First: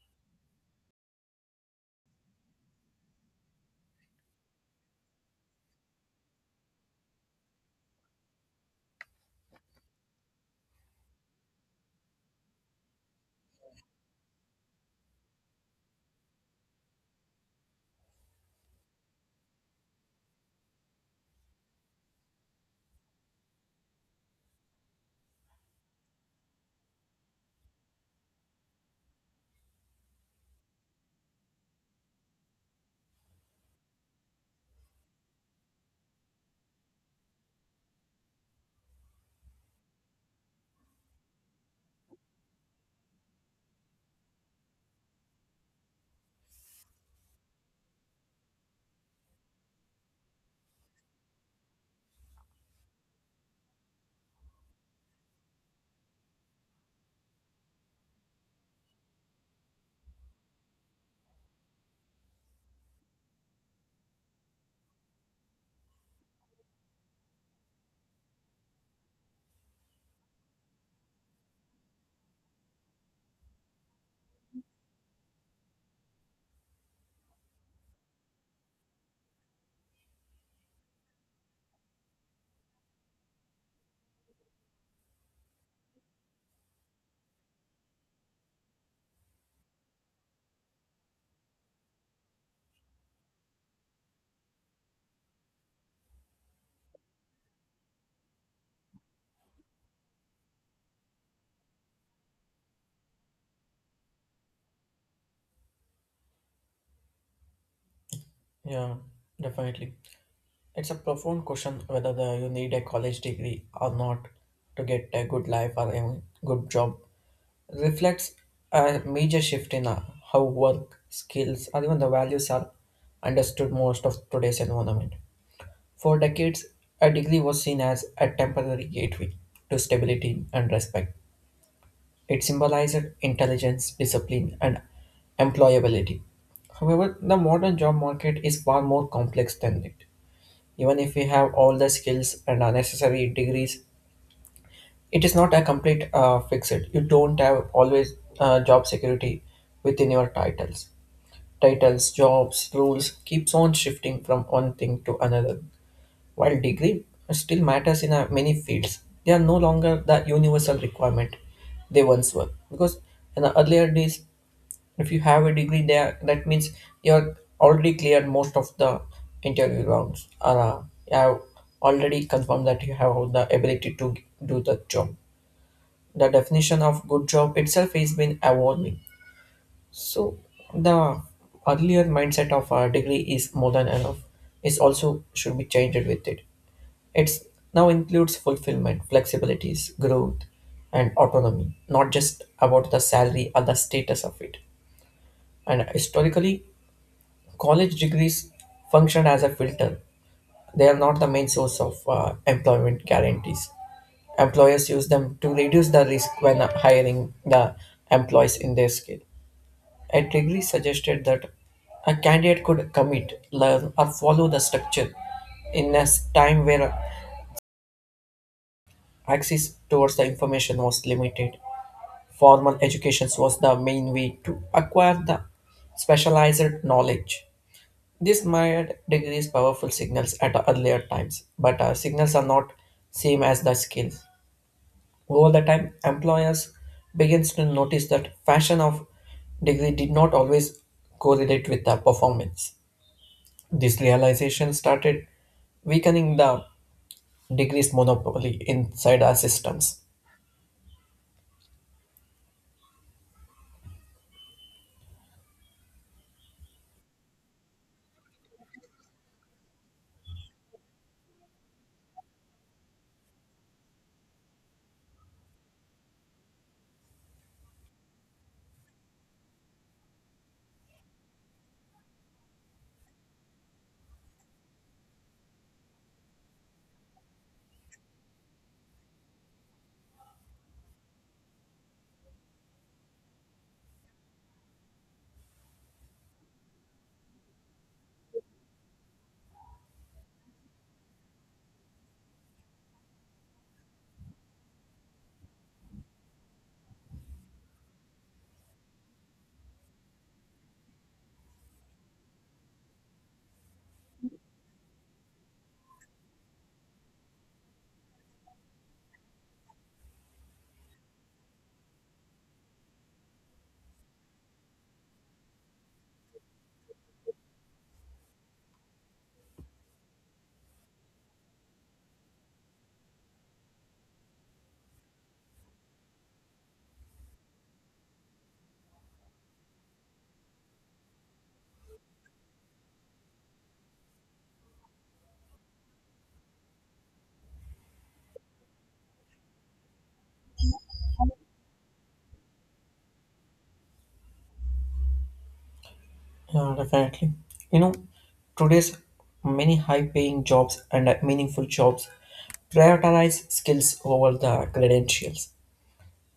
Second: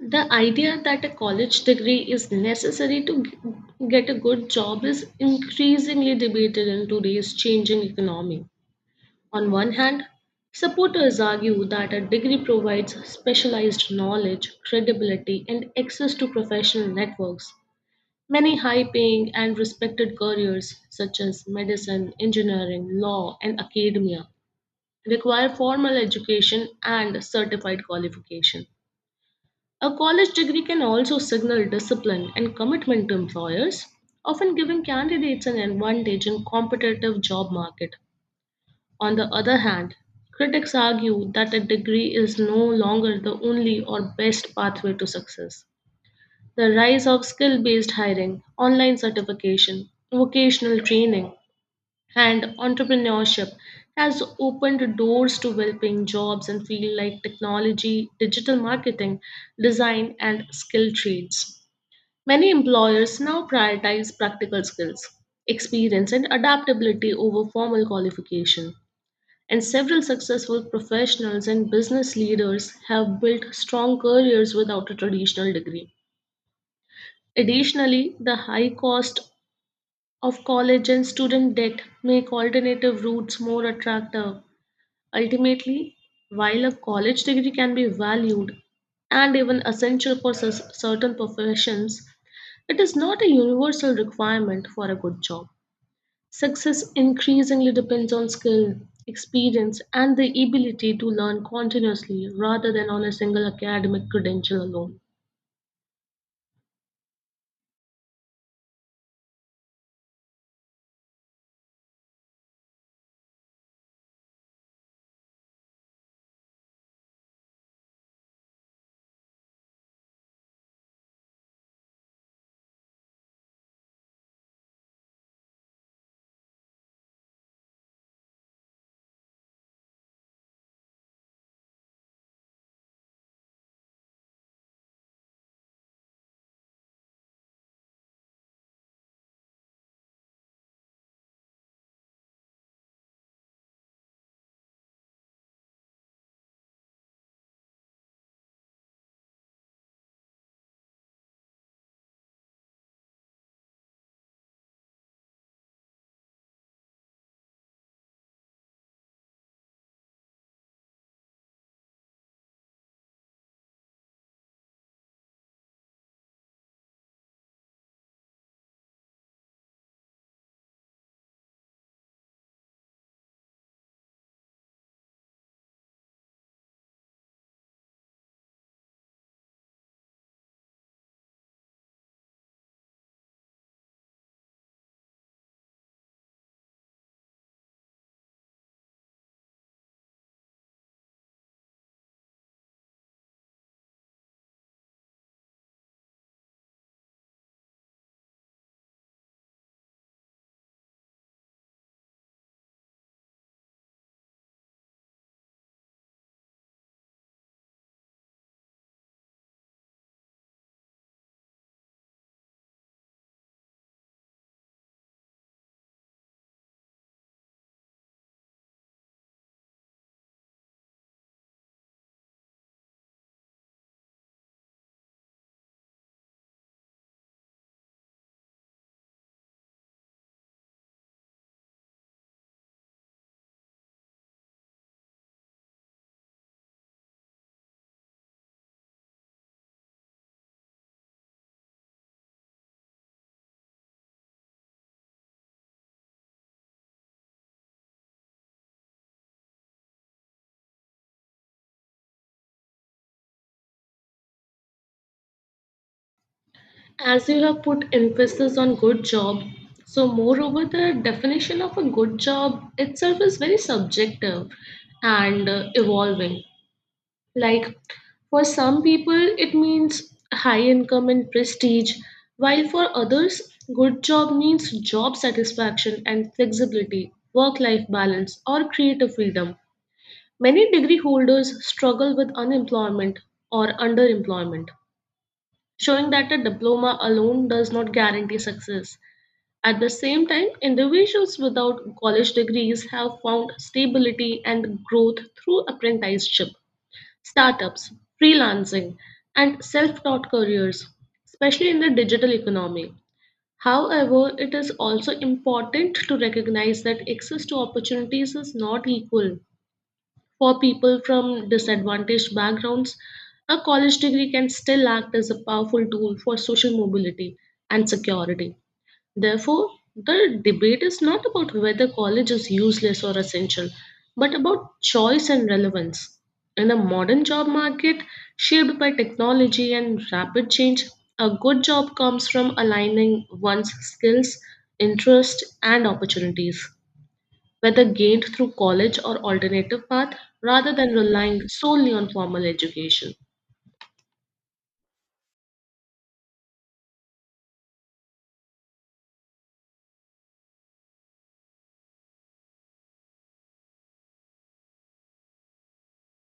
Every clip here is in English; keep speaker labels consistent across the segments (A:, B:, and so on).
A: The idea that a college degree is necessary to get a good job is increasingly debated in today's changing economy. On one hand, supporters argue that a degree provides specialized knowledge, credibility, and access to professional networks. Many high paying and respected careers, such as medicine, engineering, law, and academia, require formal education and certified qualification. A college degree can also signal discipline and commitment to employers, often giving candidates an advantage in competitive job market. On the other hand, critics argue that a degree is no longer the only or best pathway to success. The rise of skill-based hiring, online certification, vocational training, and entrepreneurship has opened doors to well-paying jobs in fields like technology, digital marketing, design, and skilled trades. Many employers now prioritize practical skills, experience, and adaptability over formal qualification. And several successful professionals and business leaders have built strong careers without a traditional degree. Additionally, the high cost of college and student debt make alternative routes more attractive. Ultimately, while a college degree can be valued and even essential for certain professions, it is not a universal requirement for a good job. Success increasingly depends on skill, experience, and the ability to learn continuously rather than on a single academic credential alone.
B: Yeah, definitely. It's a profound question whether you need a college degree or not to get a good life or a good job. Reflects a major shift in how work, skills, or even the values are understood most of today's environment. For decades, a degree was seen as a temporary gateway to stability and respect. It symbolized intelligence, discipline, and employability. However, the modern job market is far more complex than it. Even if we have all the skills and are necessary degrees, it is not a complete fixed. You don't have always job security within your titles. Titles, jobs, rules keeps on shifting from one thing to another. While degree still matters in many fields, they are no longer the universal requirement they once were. Because in the earlier days, if you have a degree there, that means you're already cleared most of the interview rounds, or you have already confirmed that you have the ability to do the job. The definition of good job itself has been evolving. So the earlier mindset of a degree is more than enough is also should be changed with it. It's now includes fulfillment, flexibilities, growth, and autonomy, not just about the salary or the status of it. And historically, college degrees function as a filter. They are not the main source of employment guarantees. Employers use them to reduce the risk when hiring the employees in their skill. A degree suggested that a candidate could commit, learn, or follow the structure in a time where access towards the information was limited formal education was the main way to acquire the specialized knowledge. This myriad degrees powerful signals at earlier times, but signals are not same as the skills. Over the time, employers begins to notice that fashion of degree did not always correlate with the performance. This realization started weakening the degrees monopoly inside our systems.
A: As you have put emphasis on good job, so moreover, the definition of a good job itself is very subjective and evolving. Like, for some people, it means high income and prestige, while for others, good job means job satisfaction and flexibility, work life balance, or creative freedom. Many degree holders struggle with unemployment or underemployment, showing that a diploma alone does not guarantee success. At the same time, individuals without college degrees have found stability and growth through apprenticeship, startups, freelancing, and self taught careers, especially in the digital economy. However, it is also important to recognize that access to opportunities is not equal. For people from disadvantaged backgrounds, a college degree can still act as a powerful tool for social mobility and security. Therefore, the debate is not about whether college is useless or essential, but about choice and relevance. In a modern job market shaped by technology and rapid change, a good job comes from aligning one's skills, interests, and opportunities, whether gained through college or alternative path, rather than relying solely on formal education.
B: Yeah, definitely. You know, today's many high-paying jobs and meaningful jobs prioritize skills over the credentials.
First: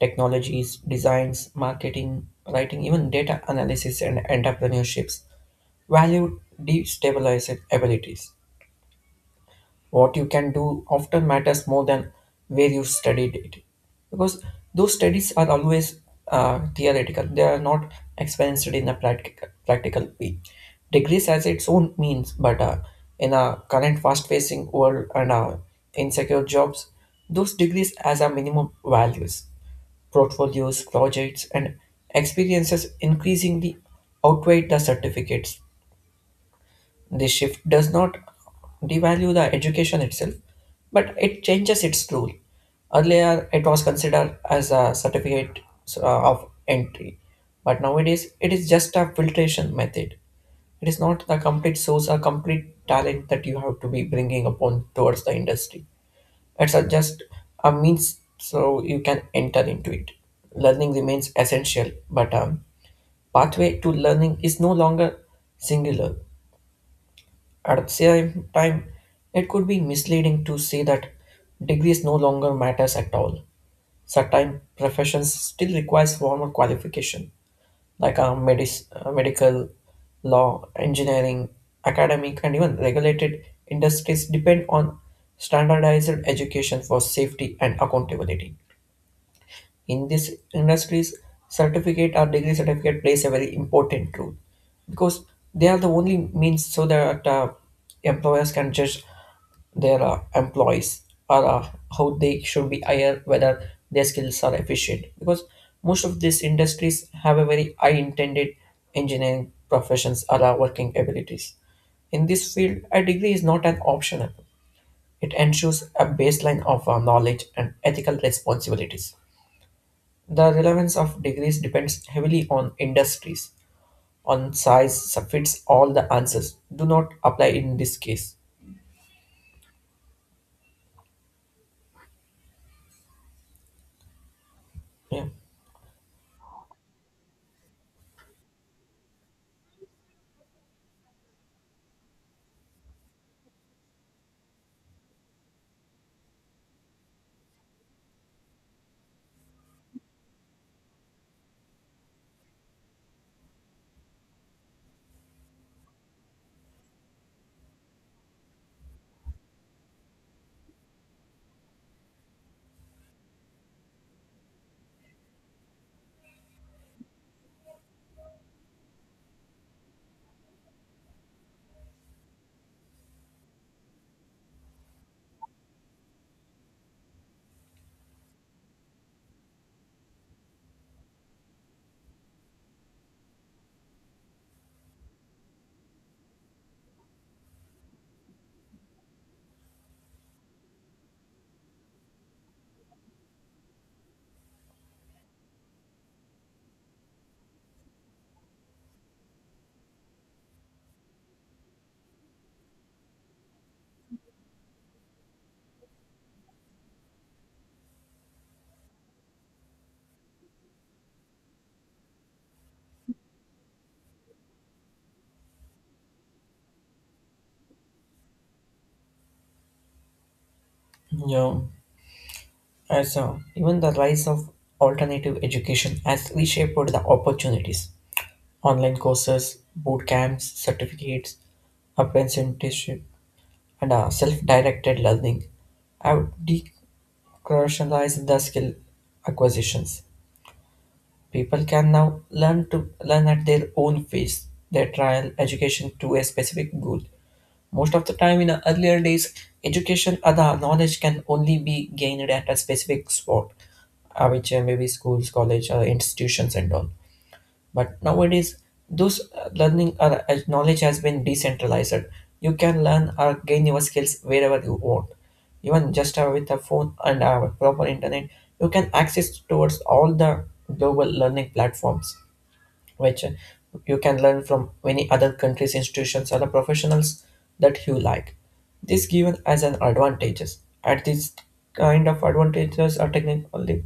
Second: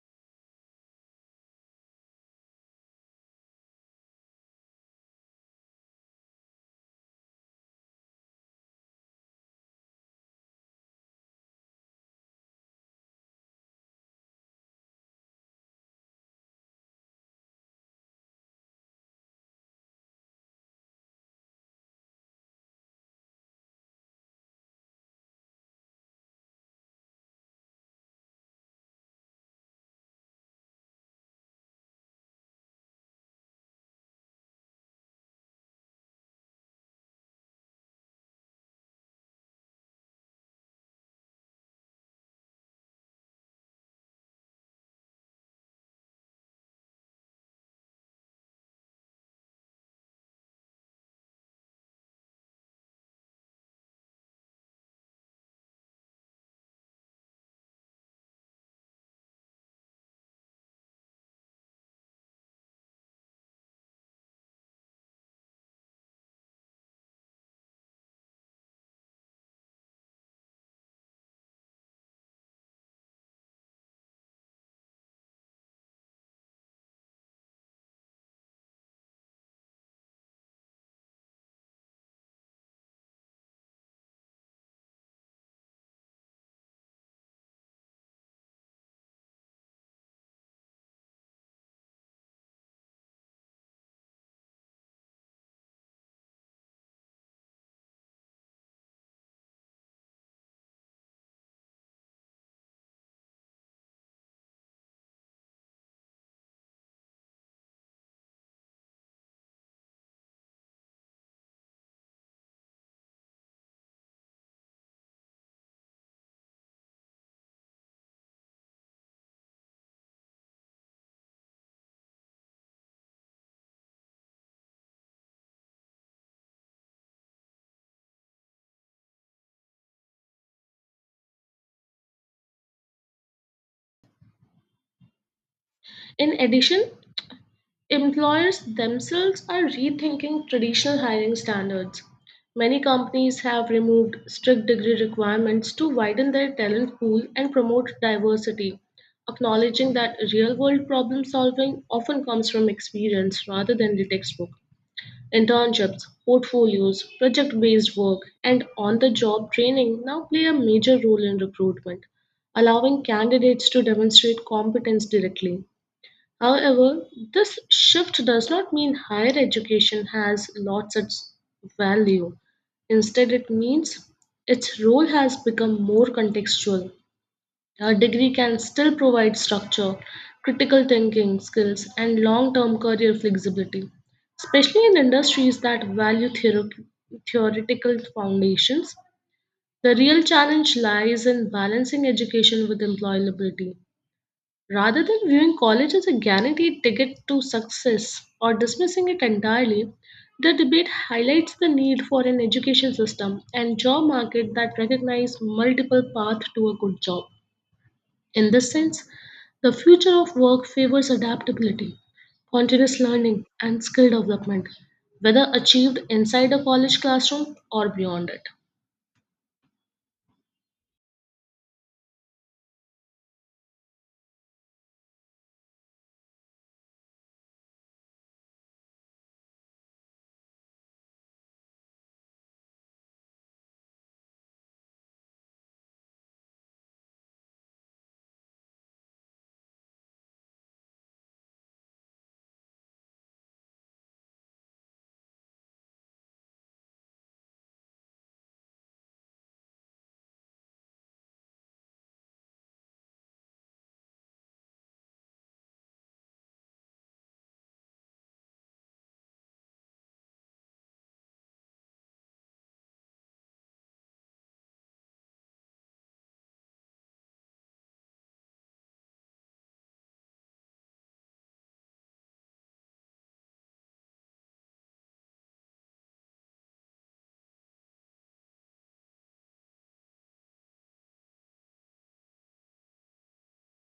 B: Technologies, designs, marketing, writing, even data analysis and entrepreneurships value destabilized abilities. What you can do often matters more than where you studied it. Because those studies are always theoretical, they are not experienced in a practical way. Degrees has its own means, but in a current fast facing world and insecure jobs, those degrees as a minimum values portfolios, projects, and experiences increasingly outweigh the certificates. This shift does not devalue the education itself, but it changes its role. Earlier, it was considered as a certificate of entry, but nowadays it is just a filtration method. It is not the complete source or complete talent that you have to be bringing upon towards the industry. It's a just a means so you can enter into it. Learning remains essential, but pathway to learning is no longer singular. At the same time, it could be misleading to say that degrees no longer matters at all. Certain professions still requires formal qualification, like medical, law, engineering, academic, and even regulated industries depend on standardized education for safety and accountability. In these industries, certificate or degree certificate plays a very important role because they are the only means so that employers can judge their employees or how they should be hired, whether their skills are efficient. Because most of these industries have a very high intended engineering professions or working abilities. In this field, a degree is not an optional. It ensures a baseline of knowledge and ethical responsibilities. The relevance of degrees depends heavily on industries, on size, so fits all the answers. Do not apply in this case. Yeah,
A: In addition, employers themselves are rethinking traditional hiring standards. Many companies have removed strict degree requirements to widen their talent pool and promote diversity, acknowledging that real world problem solving often comes from experience rather than the textbook. Internships, portfolios, project based work, and on the job training now play a major role in recruitment, allowing candidates to demonstrate competence directly. However, this shift does not mean higher education has lost its value. Instead, it means its role has become more contextual. A degree can still provide structure, critical thinking skills, and long term career flexibility, especially in industries that value theoretical foundations. The real challenge lies in balancing education with employability. Rather than viewing college as a guaranteed ticket to success or dismissing it entirely, the debate highlights the need for an education system and job market that recognize multiple paths to a good job. In this sense, the future of work favors adaptability, continuous learning, and skill development, whether achieved inside a college classroom or beyond it.
B: yeah. As even the rise of alternative education has reshaped the opportunities. Online courses, boot camps, certificates, apprenticeship, and self-directed learning have decrucialized the skill acquisitions. People can now learn to learn at their own pace, their trial education to a specific goal. Most of the time in the earlier days, education or the knowledge can only be gained at a specific spot, which may be schools, college, institutions and all. But nowadays, those learning or knowledge has been decentralized. You can learn or gain your skills wherever you want. Even just with a phone and a proper internet, you can access towards all the global learning platforms which you can learn from many other countries, institutions, or the professionals that you like. This given as an advantages. At this kind of advantages are technically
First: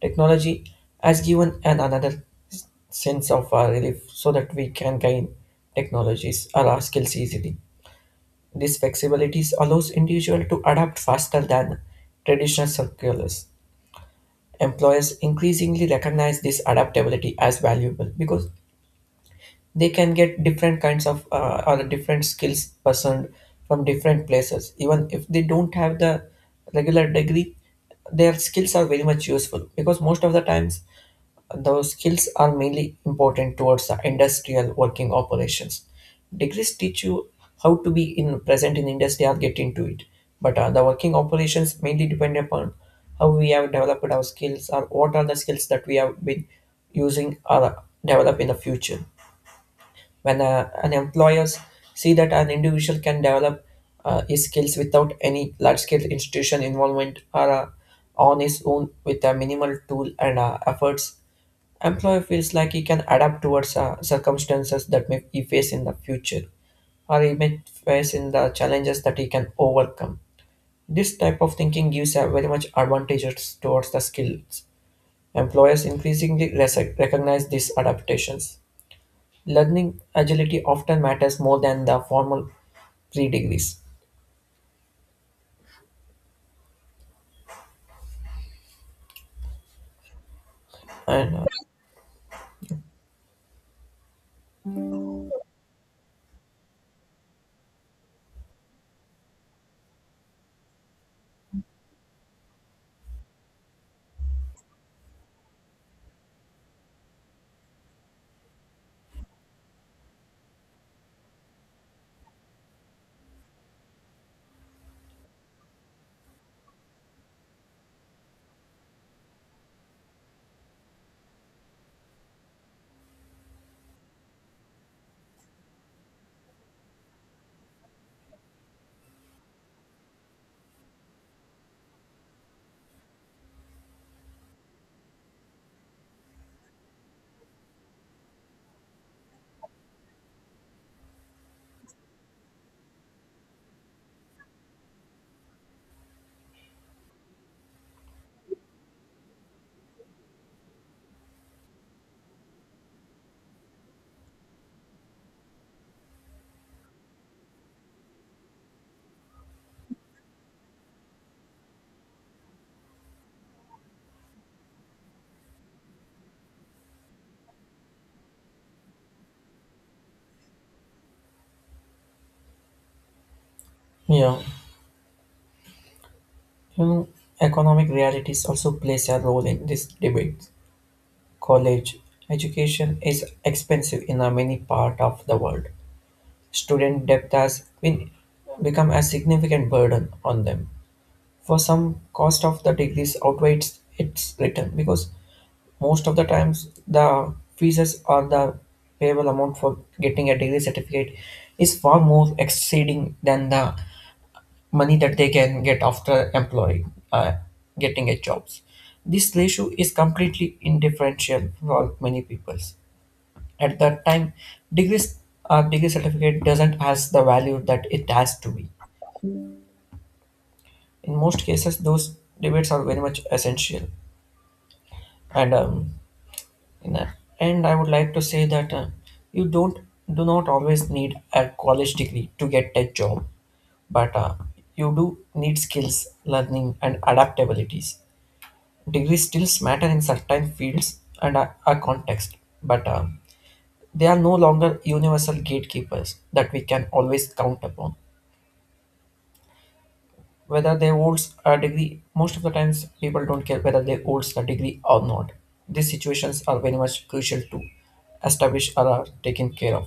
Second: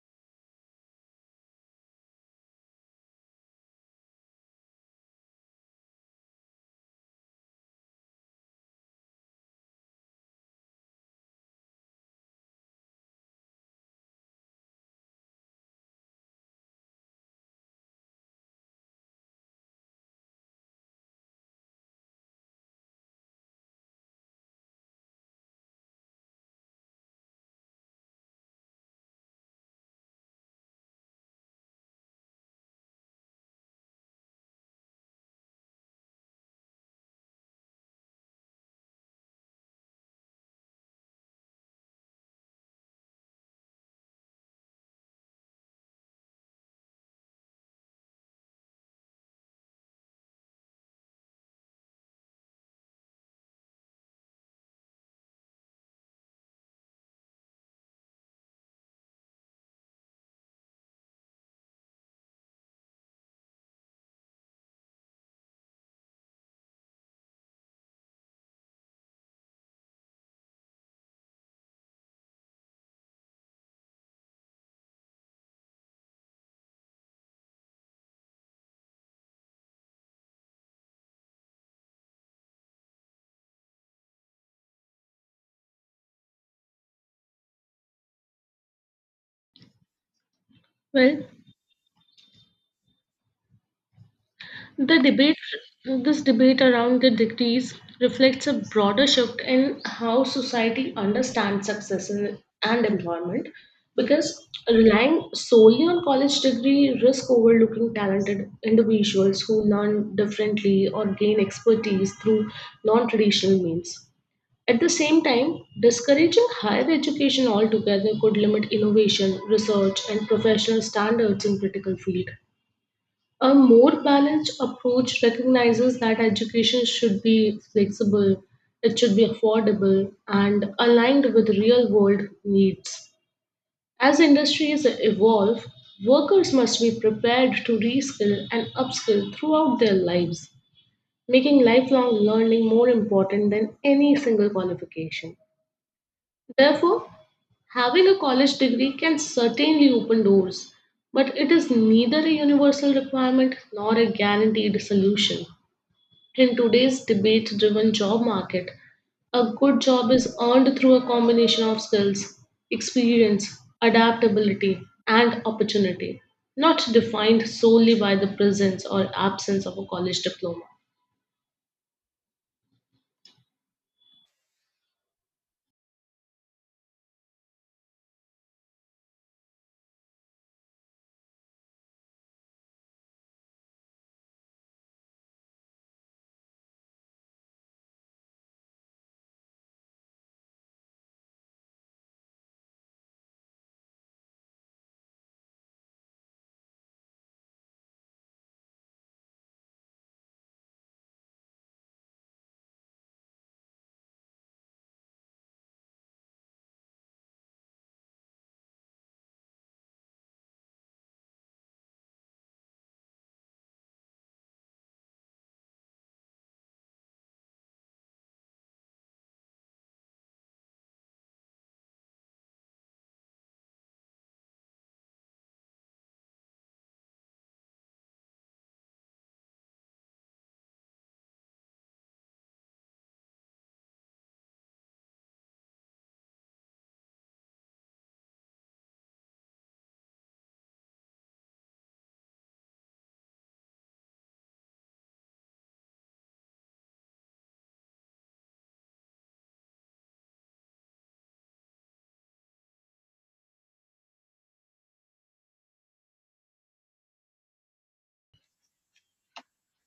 B: technology has given an another sense of relief so that we can gain technologies or our skills easily. This flexibility allows individual to adapt faster than traditional circulars. Employers increasingly recognize this adaptability as valuable because they can get different kinds of or different skills person from different places even if they don't have the regular degree their skills are very much useful because most of the times those skills are mainly important towards the industrial working operations degrees teach you how to be in present in industry or get into it but the working operations mainly depend upon how we have developed our skills or what are the skills that we have been using or develop in the future when an employers see that an individual can develop his skills without any large-scale institution involvement or on his own with a minimal tool and efforts, employer feels like he can adapt towards circumstances that may he face in the future or he may face in the challenges that he can overcome. This type of thinking gives a very much advantages towards the skills. Employers increasingly recognize these adaptations. Learning agility often matters more than the formal three degrees.
A: Well,
B: And
A: The debate, this debate around the degrees reflects a broader shift in how society understands success in, and employment because relying solely on college degree risk overlooking talented individuals who learn differently or gain expertise through non-traditional means. At the same time, discouraging higher education altogether could limit innovation, research, and professional standards in critical fields. A more balanced approach recognizes that education should be flexible, it should be affordable, and aligned with real world needs. As industries evolve, workers must be prepared to reskill and upskill throughout their lives, making lifelong learning more important than any single qualification. Therefore, having a college degree can certainly open doors, but it is neither a universal requirement nor a guaranteed solution. In today's debate driven job market, a good job is earned through a combination of skills, experience, adaptability, and opportunity, not defined solely by the presence or absence of a college diploma.
B: Yeah, you economic realities also plays a role in this debate. College education is expensive in a many part of the world. Student debt has been become a significant burden on them. For some, cost of the degrees outweighs its return because most of the times, the fees or the payable amount for getting a degree certificate is far more exceeding than the money that they can get after employing, getting a jobs. This ratio is completely indifferential for many peoples. At that time, degrees or degree certificate doesn't has the value that it has to be. In most cases, those debates are very much essential. And In the end, I would like to say that you don't do not always need a college degree to get a job, but you do need skills, learning, and adaptabilities. Degrees still matter in certain fields and a context, but they are no longer universal gatekeepers that we can always count upon. Whether they holds a degree, most of the times people don't care whether they holds the degree or not. These situations are very much crucial to establish or are taken care of.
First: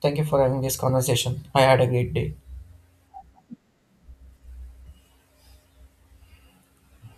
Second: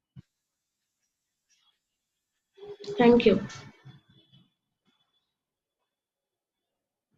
B: Thank you for having this conversation. I had a great day.
A: Thank you.